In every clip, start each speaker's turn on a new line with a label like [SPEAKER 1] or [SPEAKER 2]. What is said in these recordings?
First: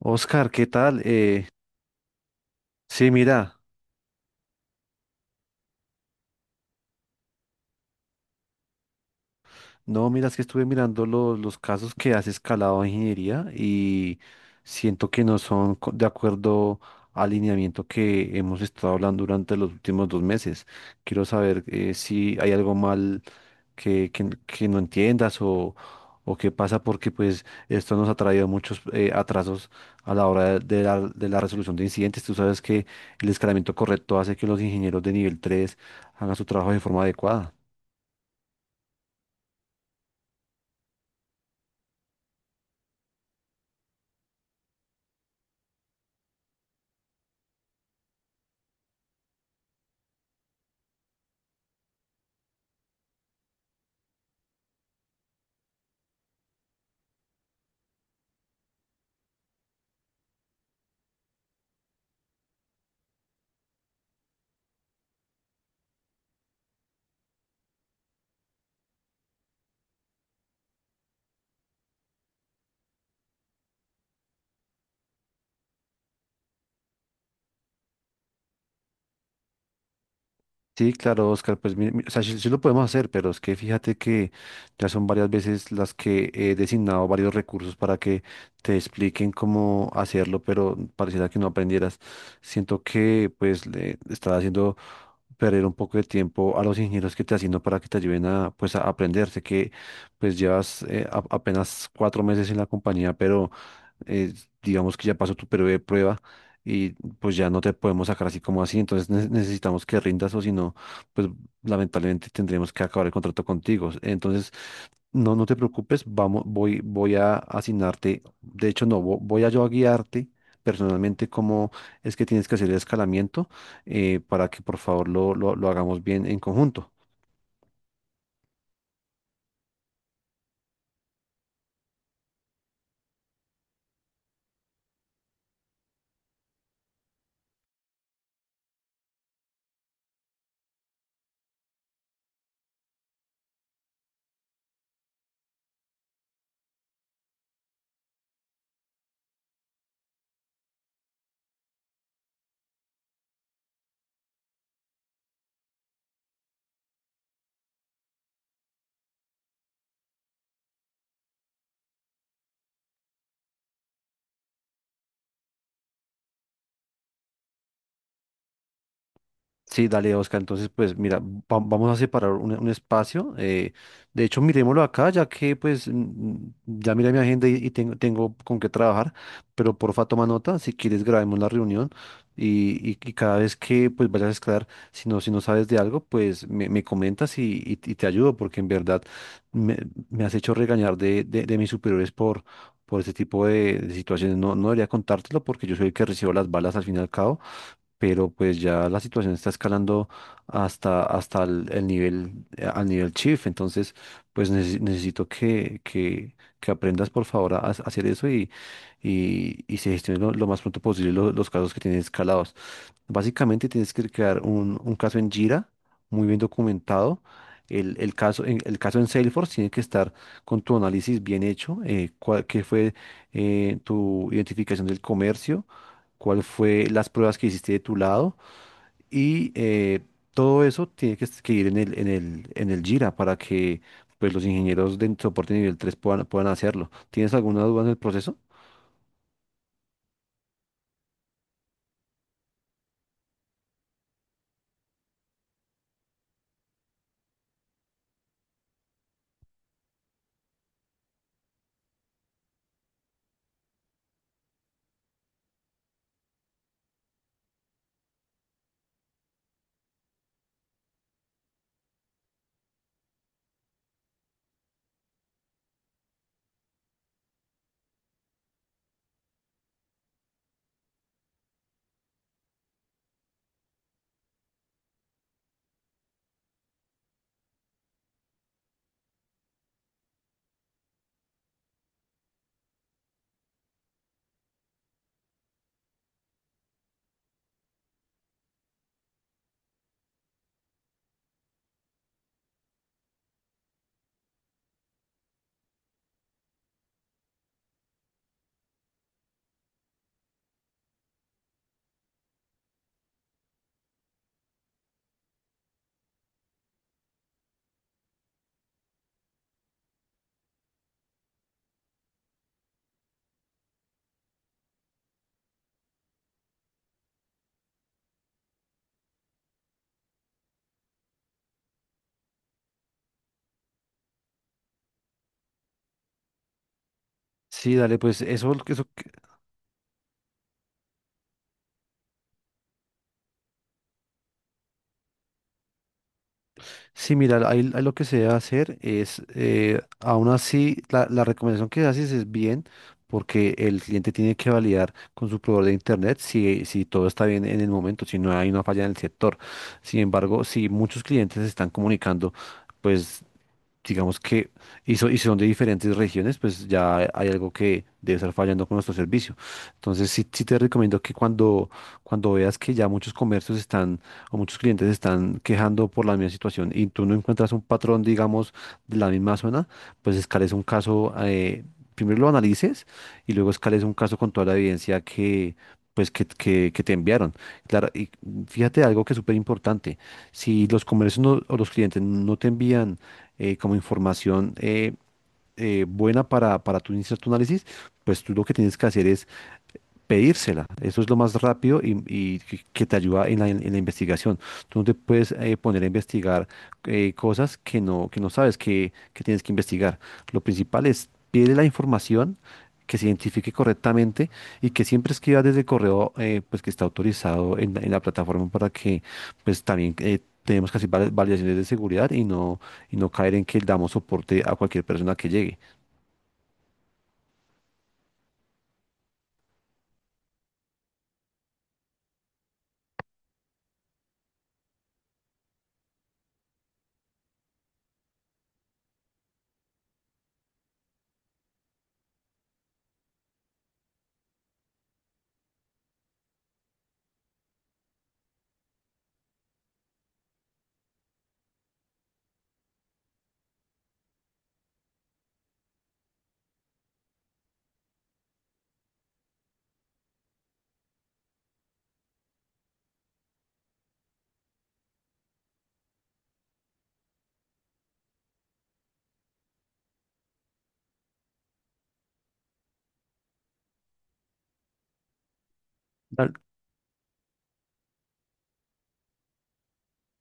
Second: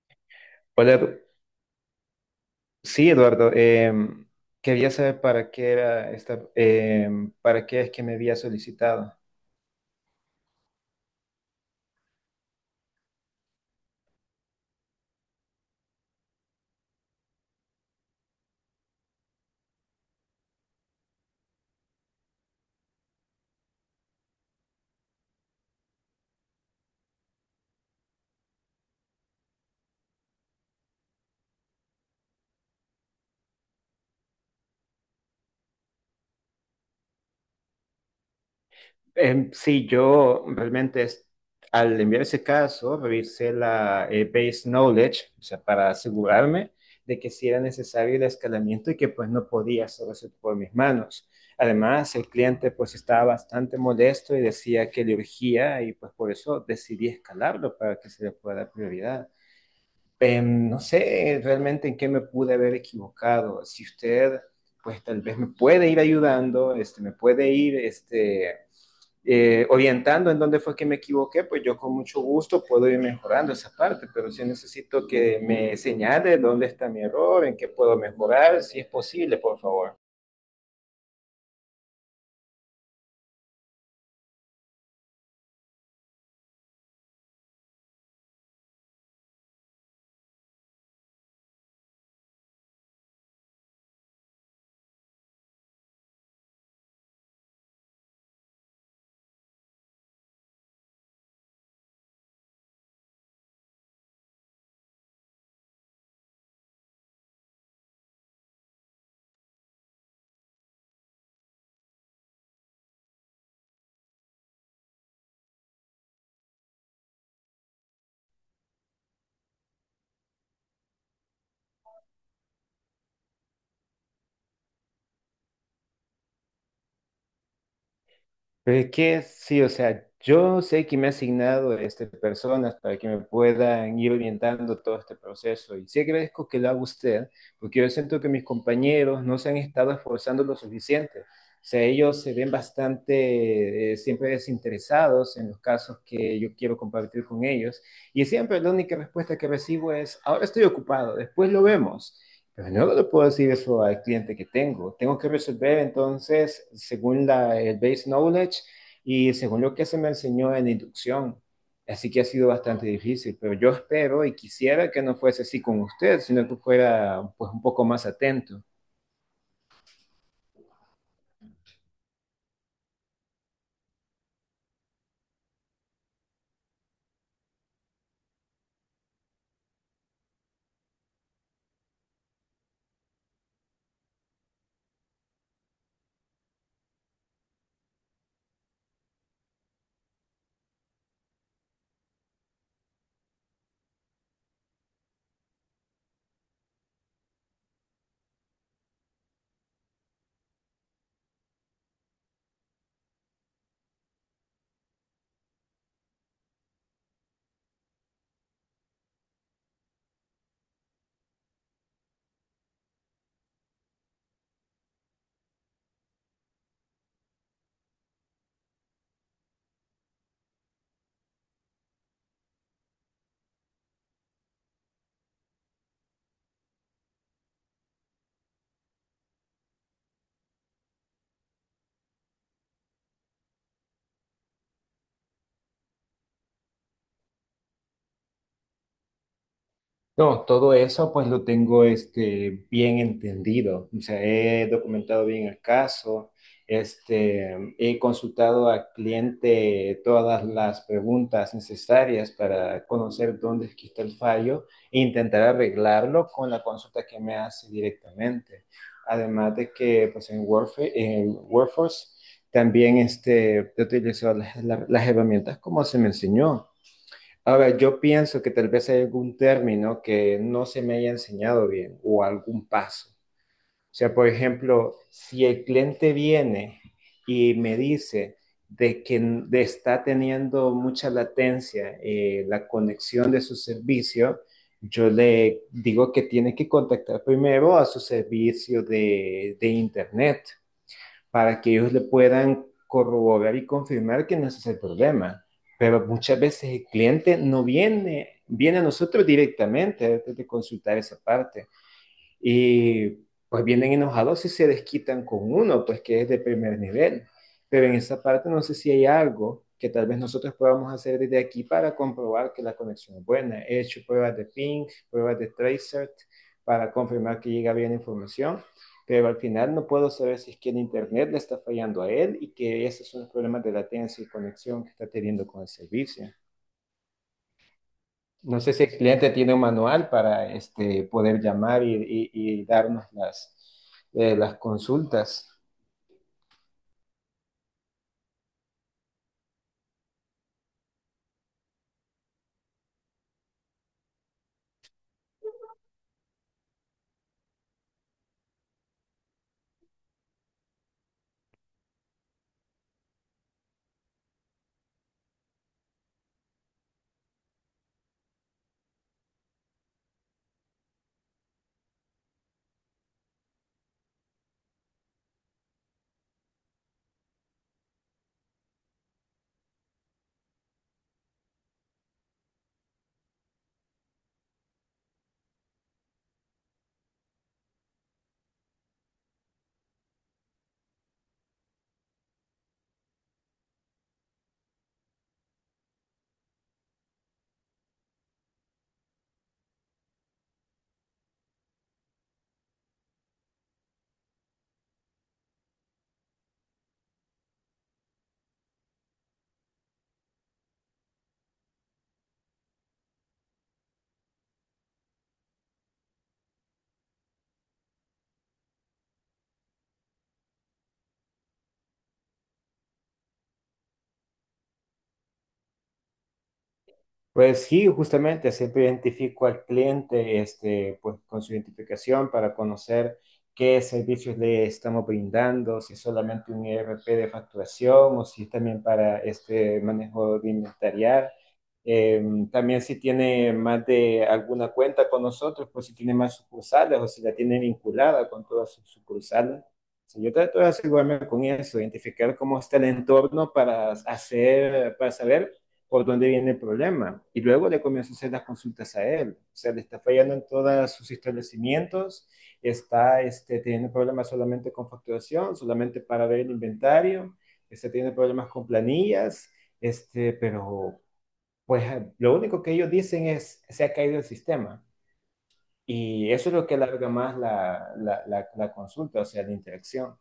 [SPEAKER 1] Oscar, ¿qué
[SPEAKER 2] Hola,
[SPEAKER 1] tal? Sí,
[SPEAKER 2] Eduardo.
[SPEAKER 1] mira.
[SPEAKER 2] Quería saber para qué era esta, para qué es que me había solicitado.
[SPEAKER 1] No, mira, es que estuve mirando los casos que has escalado en ingeniería y siento que no son de acuerdo al lineamiento que hemos estado hablando durante los últimos 2 meses. Quiero saber si hay algo mal que no entiendas o qué pasa porque pues esto nos ha traído muchos atrasos a la hora de la resolución de incidentes. Tú sabes que el escalamiento correcto hace que los ingenieros de nivel 3 hagan su trabajo de forma adecuada.
[SPEAKER 2] Sí, yo realmente. Al enviar ese caso revisé la base knowledge, o sea, para asegurarme de que si era necesario el escalamiento y que pues no podía hacer eso por mis manos. Además, el cliente pues estaba bastante molesto y decía que le urgía y pues por eso decidí escalarlo para que se le pueda dar prioridad. No sé realmente en qué me pude haber equivocado. Si usted, pues tal vez me puede ir ayudando, este, me puede ir este, orientando en dónde fue que me equivoqué, pues yo con mucho gusto puedo ir mejorando esa parte, pero sí necesito que me señale dónde está mi error, en qué puedo mejorar, si es posible, por favor.
[SPEAKER 1] Sí, claro, Oscar, pues o sea, sí lo podemos hacer, pero es que fíjate que ya son varias veces las que he designado varios recursos para que te expliquen cómo hacerlo, pero pareciera que no aprendieras. Siento que pues le estás haciendo perder un poco de tiempo a los ingenieros que te asigno para que te ayuden a pues a aprender. Sé que pues llevas apenas 4 meses en la compañía, pero eh, digamos que ya pasó tu periodo de prueba y pues ya no te podemos sacar así como así, entonces necesitamos que rindas o si no, pues lamentablemente tendremos que acabar el contrato contigo. Entonces, no, no te preocupes, vamos, voy a asignarte, de hecho no, voy a yo a guiarte personalmente cómo es que tienes que hacer el escalamiento para que por favor lo hagamos bien en conjunto.
[SPEAKER 2] Pero es que sí, o sea, yo sé que me ha asignado este, personas para que me puedan ir orientando todo este proceso y sí agradezco que lo haga usted, porque yo siento que mis compañeros no se han estado esforzando lo suficiente. O sea, ellos se ven bastante siempre desinteresados en los casos que yo quiero compartir con ellos y siempre la única respuesta que recibo es: ahora estoy ocupado, después lo vemos. Pero yo no le puedo decir eso al cliente que tengo. Tengo que resolver entonces según el base knowledge y según lo que se me enseñó en la inducción. Así que ha sido bastante difícil, pero yo espero y quisiera que no fuese así con usted, sino que fuera pues un poco más atento.
[SPEAKER 1] Sí, dale, Oscar. Entonces, pues mira, vamos a separar un espacio. De hecho, miremoslo acá, ya que pues ya mira, mi agenda y tengo con qué trabajar, pero porfa, toma nota, si quieres grabemos la reunión y cada vez que pues vayas a escalar, si no sabes de algo, pues me comentas y te ayudo, porque en verdad me, me has hecho regañar de mis superiores por este tipo de situaciones. No, no debería contártelo porque yo soy el que recibo las balas al fin y al cabo, pero pues ya la situación está escalando hasta el nivel, al nivel chief. Entonces, pues necesito que aprendas por favor a hacer eso y se gestionen lo más pronto posible los casos que tienes escalados. Básicamente tienes que crear un caso en Jira, muy bien documentado. El caso, el caso en Salesforce tiene que estar con tu análisis bien hecho. Cuál, qué fue tu identificación del comercio, cuál fue las pruebas que hiciste de tu lado y todo eso tiene que, que ir en el Jira para que, pues, los ingenieros de soporte nivel 3 puedan hacerlo. ¿Tienes alguna duda en el proceso?
[SPEAKER 2] No, todo eso pues lo tengo este, bien entendido. O sea, he documentado bien el caso, este, he consultado al cliente todas las preguntas necesarias para conocer dónde es que está el fallo e intentar arreglarlo con la consulta que me hace directamente. Además de que pues en Workforce también este, he utilizado las las herramientas como se me enseñó. A ver, yo pienso que tal vez hay algún término que no se me haya enseñado bien o algún paso. O sea, por ejemplo, si el cliente viene y me dice de que n- de está teniendo mucha latencia la conexión de su servicio, yo le digo que tiene que contactar primero a su servicio de internet para que ellos le puedan corroborar y confirmar que no ese es ese el problema. Pero muchas veces el cliente no viene, viene a nosotros directamente antes de consultar esa parte. Y pues vienen enojados y se desquitan con uno, pues que es de primer nivel. Pero en esa parte no sé si hay algo que tal vez nosotros podamos hacer desde aquí para comprobar que la conexión es buena. He hecho pruebas de ping, pruebas de tracer para confirmar que llega bien la información, pero al final no puedo saber si es que el internet le está fallando a él y que esos son los problemas de latencia y conexión que está teniendo con el servicio.
[SPEAKER 1] Sí, dale, pues eso,
[SPEAKER 2] No sé si
[SPEAKER 1] eso
[SPEAKER 2] el cliente tiene un manual para este, poder llamar y- y darnos las, las consultas.
[SPEAKER 1] Sí, mira, ahí lo que se debe hacer es, aún así, la recomendación que haces es bien, porque el cliente tiene que validar con su proveedor de internet si todo está bien en el momento, si no hay una falla en el sector. Sin embargo, si muchos clientes se están comunicando, pues digamos que, y son de diferentes regiones, pues ya hay algo que debe estar fallando con nuestro servicio. Entonces, sí te recomiendo que cuando veas que ya muchos comercios están, o muchos clientes están quejando por la misma situación y tú no encuentras un patrón, digamos, de la misma zona, pues escales un caso, primero lo analices y luego escales un caso con toda la evidencia que... pues que te enviaron. Claro, y fíjate algo que es súper importante. Si los comercios o los clientes no te envían como información buena para tú iniciar tu análisis, pues tú lo que tienes que hacer es pedírsela. Eso es lo más rápido y que te ayuda en la investigación. Tú no te puedes poner a investigar cosas que no sabes que tienes que investigar. Lo principal es pide la información, que se identifique correctamente y que siempre escriba desde el correo, pues, que está autorizado en la plataforma para que, pues, también tenemos que hacer validaciones de seguridad y no caer en que damos soporte a cualquier persona que llegue.
[SPEAKER 2] Pues sí, justamente siempre identifico al cliente, este, pues con su identificación para conocer qué servicios le estamos brindando, si es solamente un ERP de facturación o si es también para este manejo de inventariar. Eh, También si tiene más de alguna cuenta con nosotros, pues si tiene más sucursales o si la tiene vinculada con todas sus sucursales. Sí, yo trato de asegurarme con eso, identificar cómo está el entorno para hacer, para saber por dónde viene el problema. Y luego le comienzo a hacer las consultas a él. O sea, le está fallando en todos sus establecimientos, está este, teniendo problemas solamente con facturación, solamente para ver el inventario, está teniendo problemas con planillas, este, pero pues lo único que ellos dicen es: se ha caído el sistema. Y eso es lo que alarga más la consulta, o sea, la interacción.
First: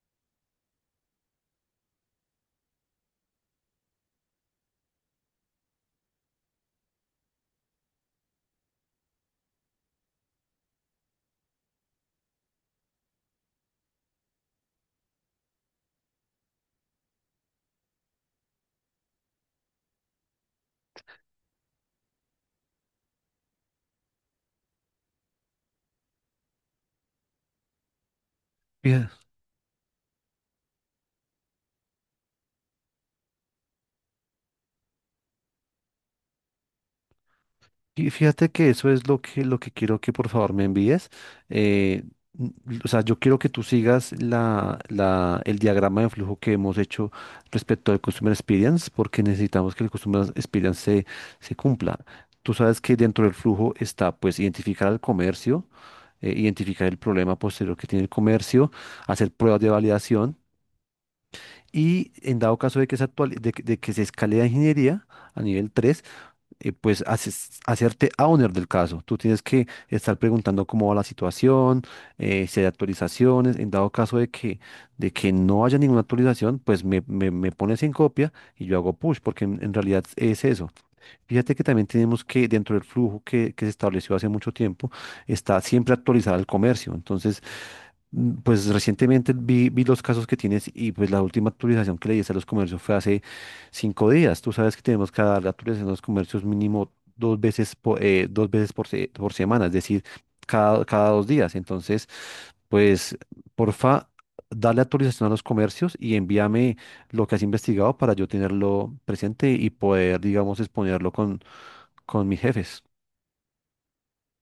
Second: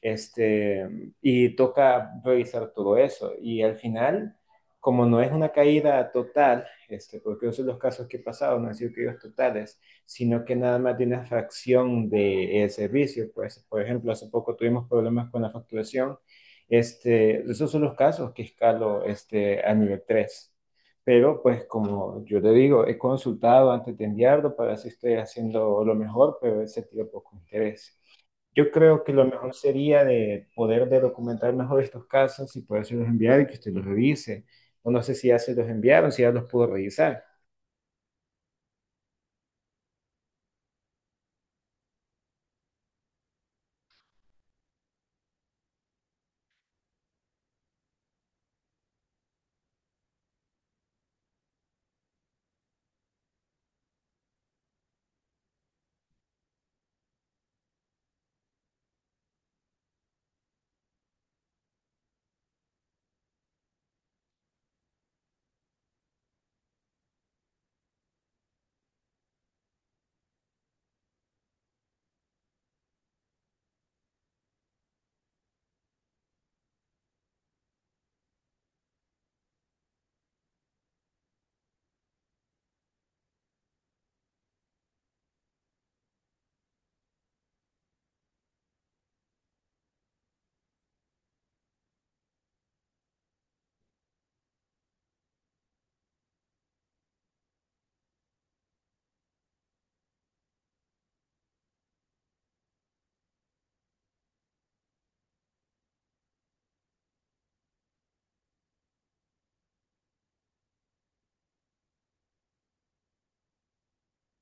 [SPEAKER 2] Este, y toca revisar todo eso. Y al final, como no es una caída total, este, porque esos son los casos que he pasado, no han sido caídas totales, sino que nada más de una fracción del servicio. Pues, por ejemplo, hace poco tuvimos problemas con la facturación. Este, esos son los casos que escalo este, a nivel tres, pero pues como yo te digo, he consultado antes de enviarlo para ver si estoy haciendo lo mejor, pero he sentido poco interés. Yo creo
[SPEAKER 1] Tal-
[SPEAKER 2] que lo mejor sería de poder de documentar mejor estos casos y poderse los enviar y que usted los revise. O no sé si ya se los enviaron, si ya los pudo revisar.
[SPEAKER 1] Y fíjate que eso es lo que, quiero que por favor me envíes. Eh, n- o sea, yo quiero que tú sigas el diagrama de flujo que hemos hecho respecto al Customer Experience, porque necesitamos que el Customer Experience se cumpla. Tú sabes que dentro del flujo está, pues, identificar al comercio, identificar el problema posterior que tiene el comercio, hacer pruebas de validación y, en dado caso de que se, actuali- de que se escale a ingeniería a nivel 3, pues hacerte owner del caso. Tú tienes que estar preguntando cómo va la situación, si hay actualizaciones. En dado caso de que no haya ninguna actualización, pues me pones en copia y yo hago push, porque en realidad es eso. Fíjate que también tenemos que, dentro del flujo que se estableció hace mucho tiempo, está siempre actualizar el comercio. Entonces, pues recientemente vi los casos que tienes, y pues la última actualización que le diste a los comercios fue hace 5 días. Tú sabes que tenemos que dar la actualización a los comercios mínimo 2 veces por, dos veces por, se- por semana, es decir, cada 2 días. Entonces, pues porfa, dale actualización a los comercios y envíame lo que has investigado para yo tenerlo presente y poder, digamos, exponerlo con, mis jefes.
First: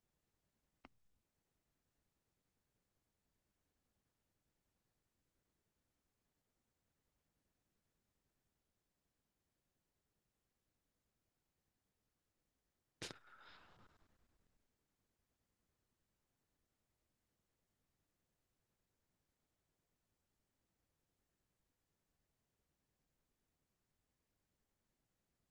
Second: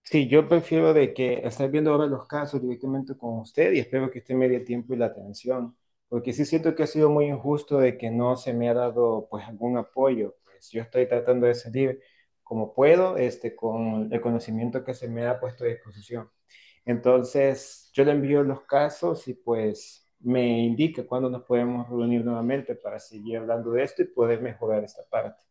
[SPEAKER 2] Sí, yo prefiero de que estar viendo ahora los casos directamente con usted y espero que usted me dé tiempo y la atención, porque sí siento que ha sido muy injusto de que no se me ha dado pues algún apoyo. Pues yo estoy tratando de salir como puedo, este, con el conocimiento que se me ha puesto a disposición. Entonces, yo le envío los casos y pues me indica cuándo nos podemos reunir nuevamente para seguir hablando de esto y poder mejorar esta parte.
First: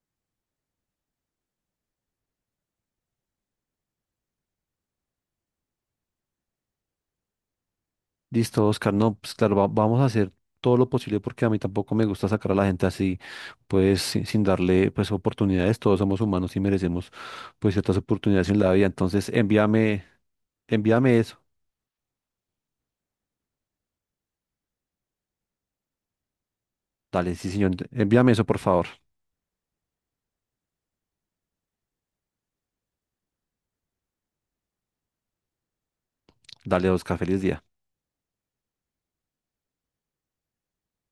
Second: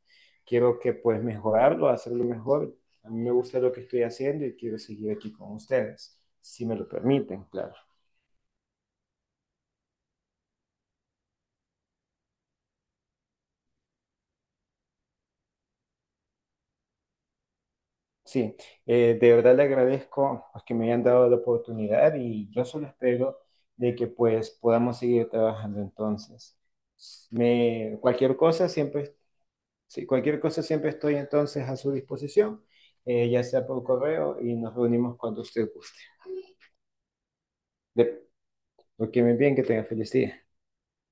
[SPEAKER 2] Quiero que pues mejorarlo, hacerlo mejor. A mí me gusta lo que estoy haciendo y quiero seguir aquí con ustedes, si me lo permiten, claro.
[SPEAKER 1] Listo, Oscar. No, pues claro, vamos a hacer todo lo posible, porque a mí tampoco me gusta sacar a la gente así, pues sin darle pues oportunidades. Todos somos humanos y merecemos pues ciertas oportunidades
[SPEAKER 2] Sí,
[SPEAKER 1] en la vida. Entonces,
[SPEAKER 2] de verdad le
[SPEAKER 1] envíame,
[SPEAKER 2] agradezco pues, que me hayan dado la
[SPEAKER 1] eso.
[SPEAKER 2] oportunidad y yo solo espero de que pues podamos seguir trabajando entonces.
[SPEAKER 1] Dale, sí, señor. Envíame
[SPEAKER 2] Cualquier
[SPEAKER 1] eso, por
[SPEAKER 2] cosa
[SPEAKER 1] favor.
[SPEAKER 2] siempre. Sí, cualquier cosa siempre estoy entonces a su disposición, ya sea por correo y nos reunimos cuando usted guste.
[SPEAKER 1] Dale, Oscar. Feliz día.
[SPEAKER 2] De, lo que me bien, que tenga feliz día.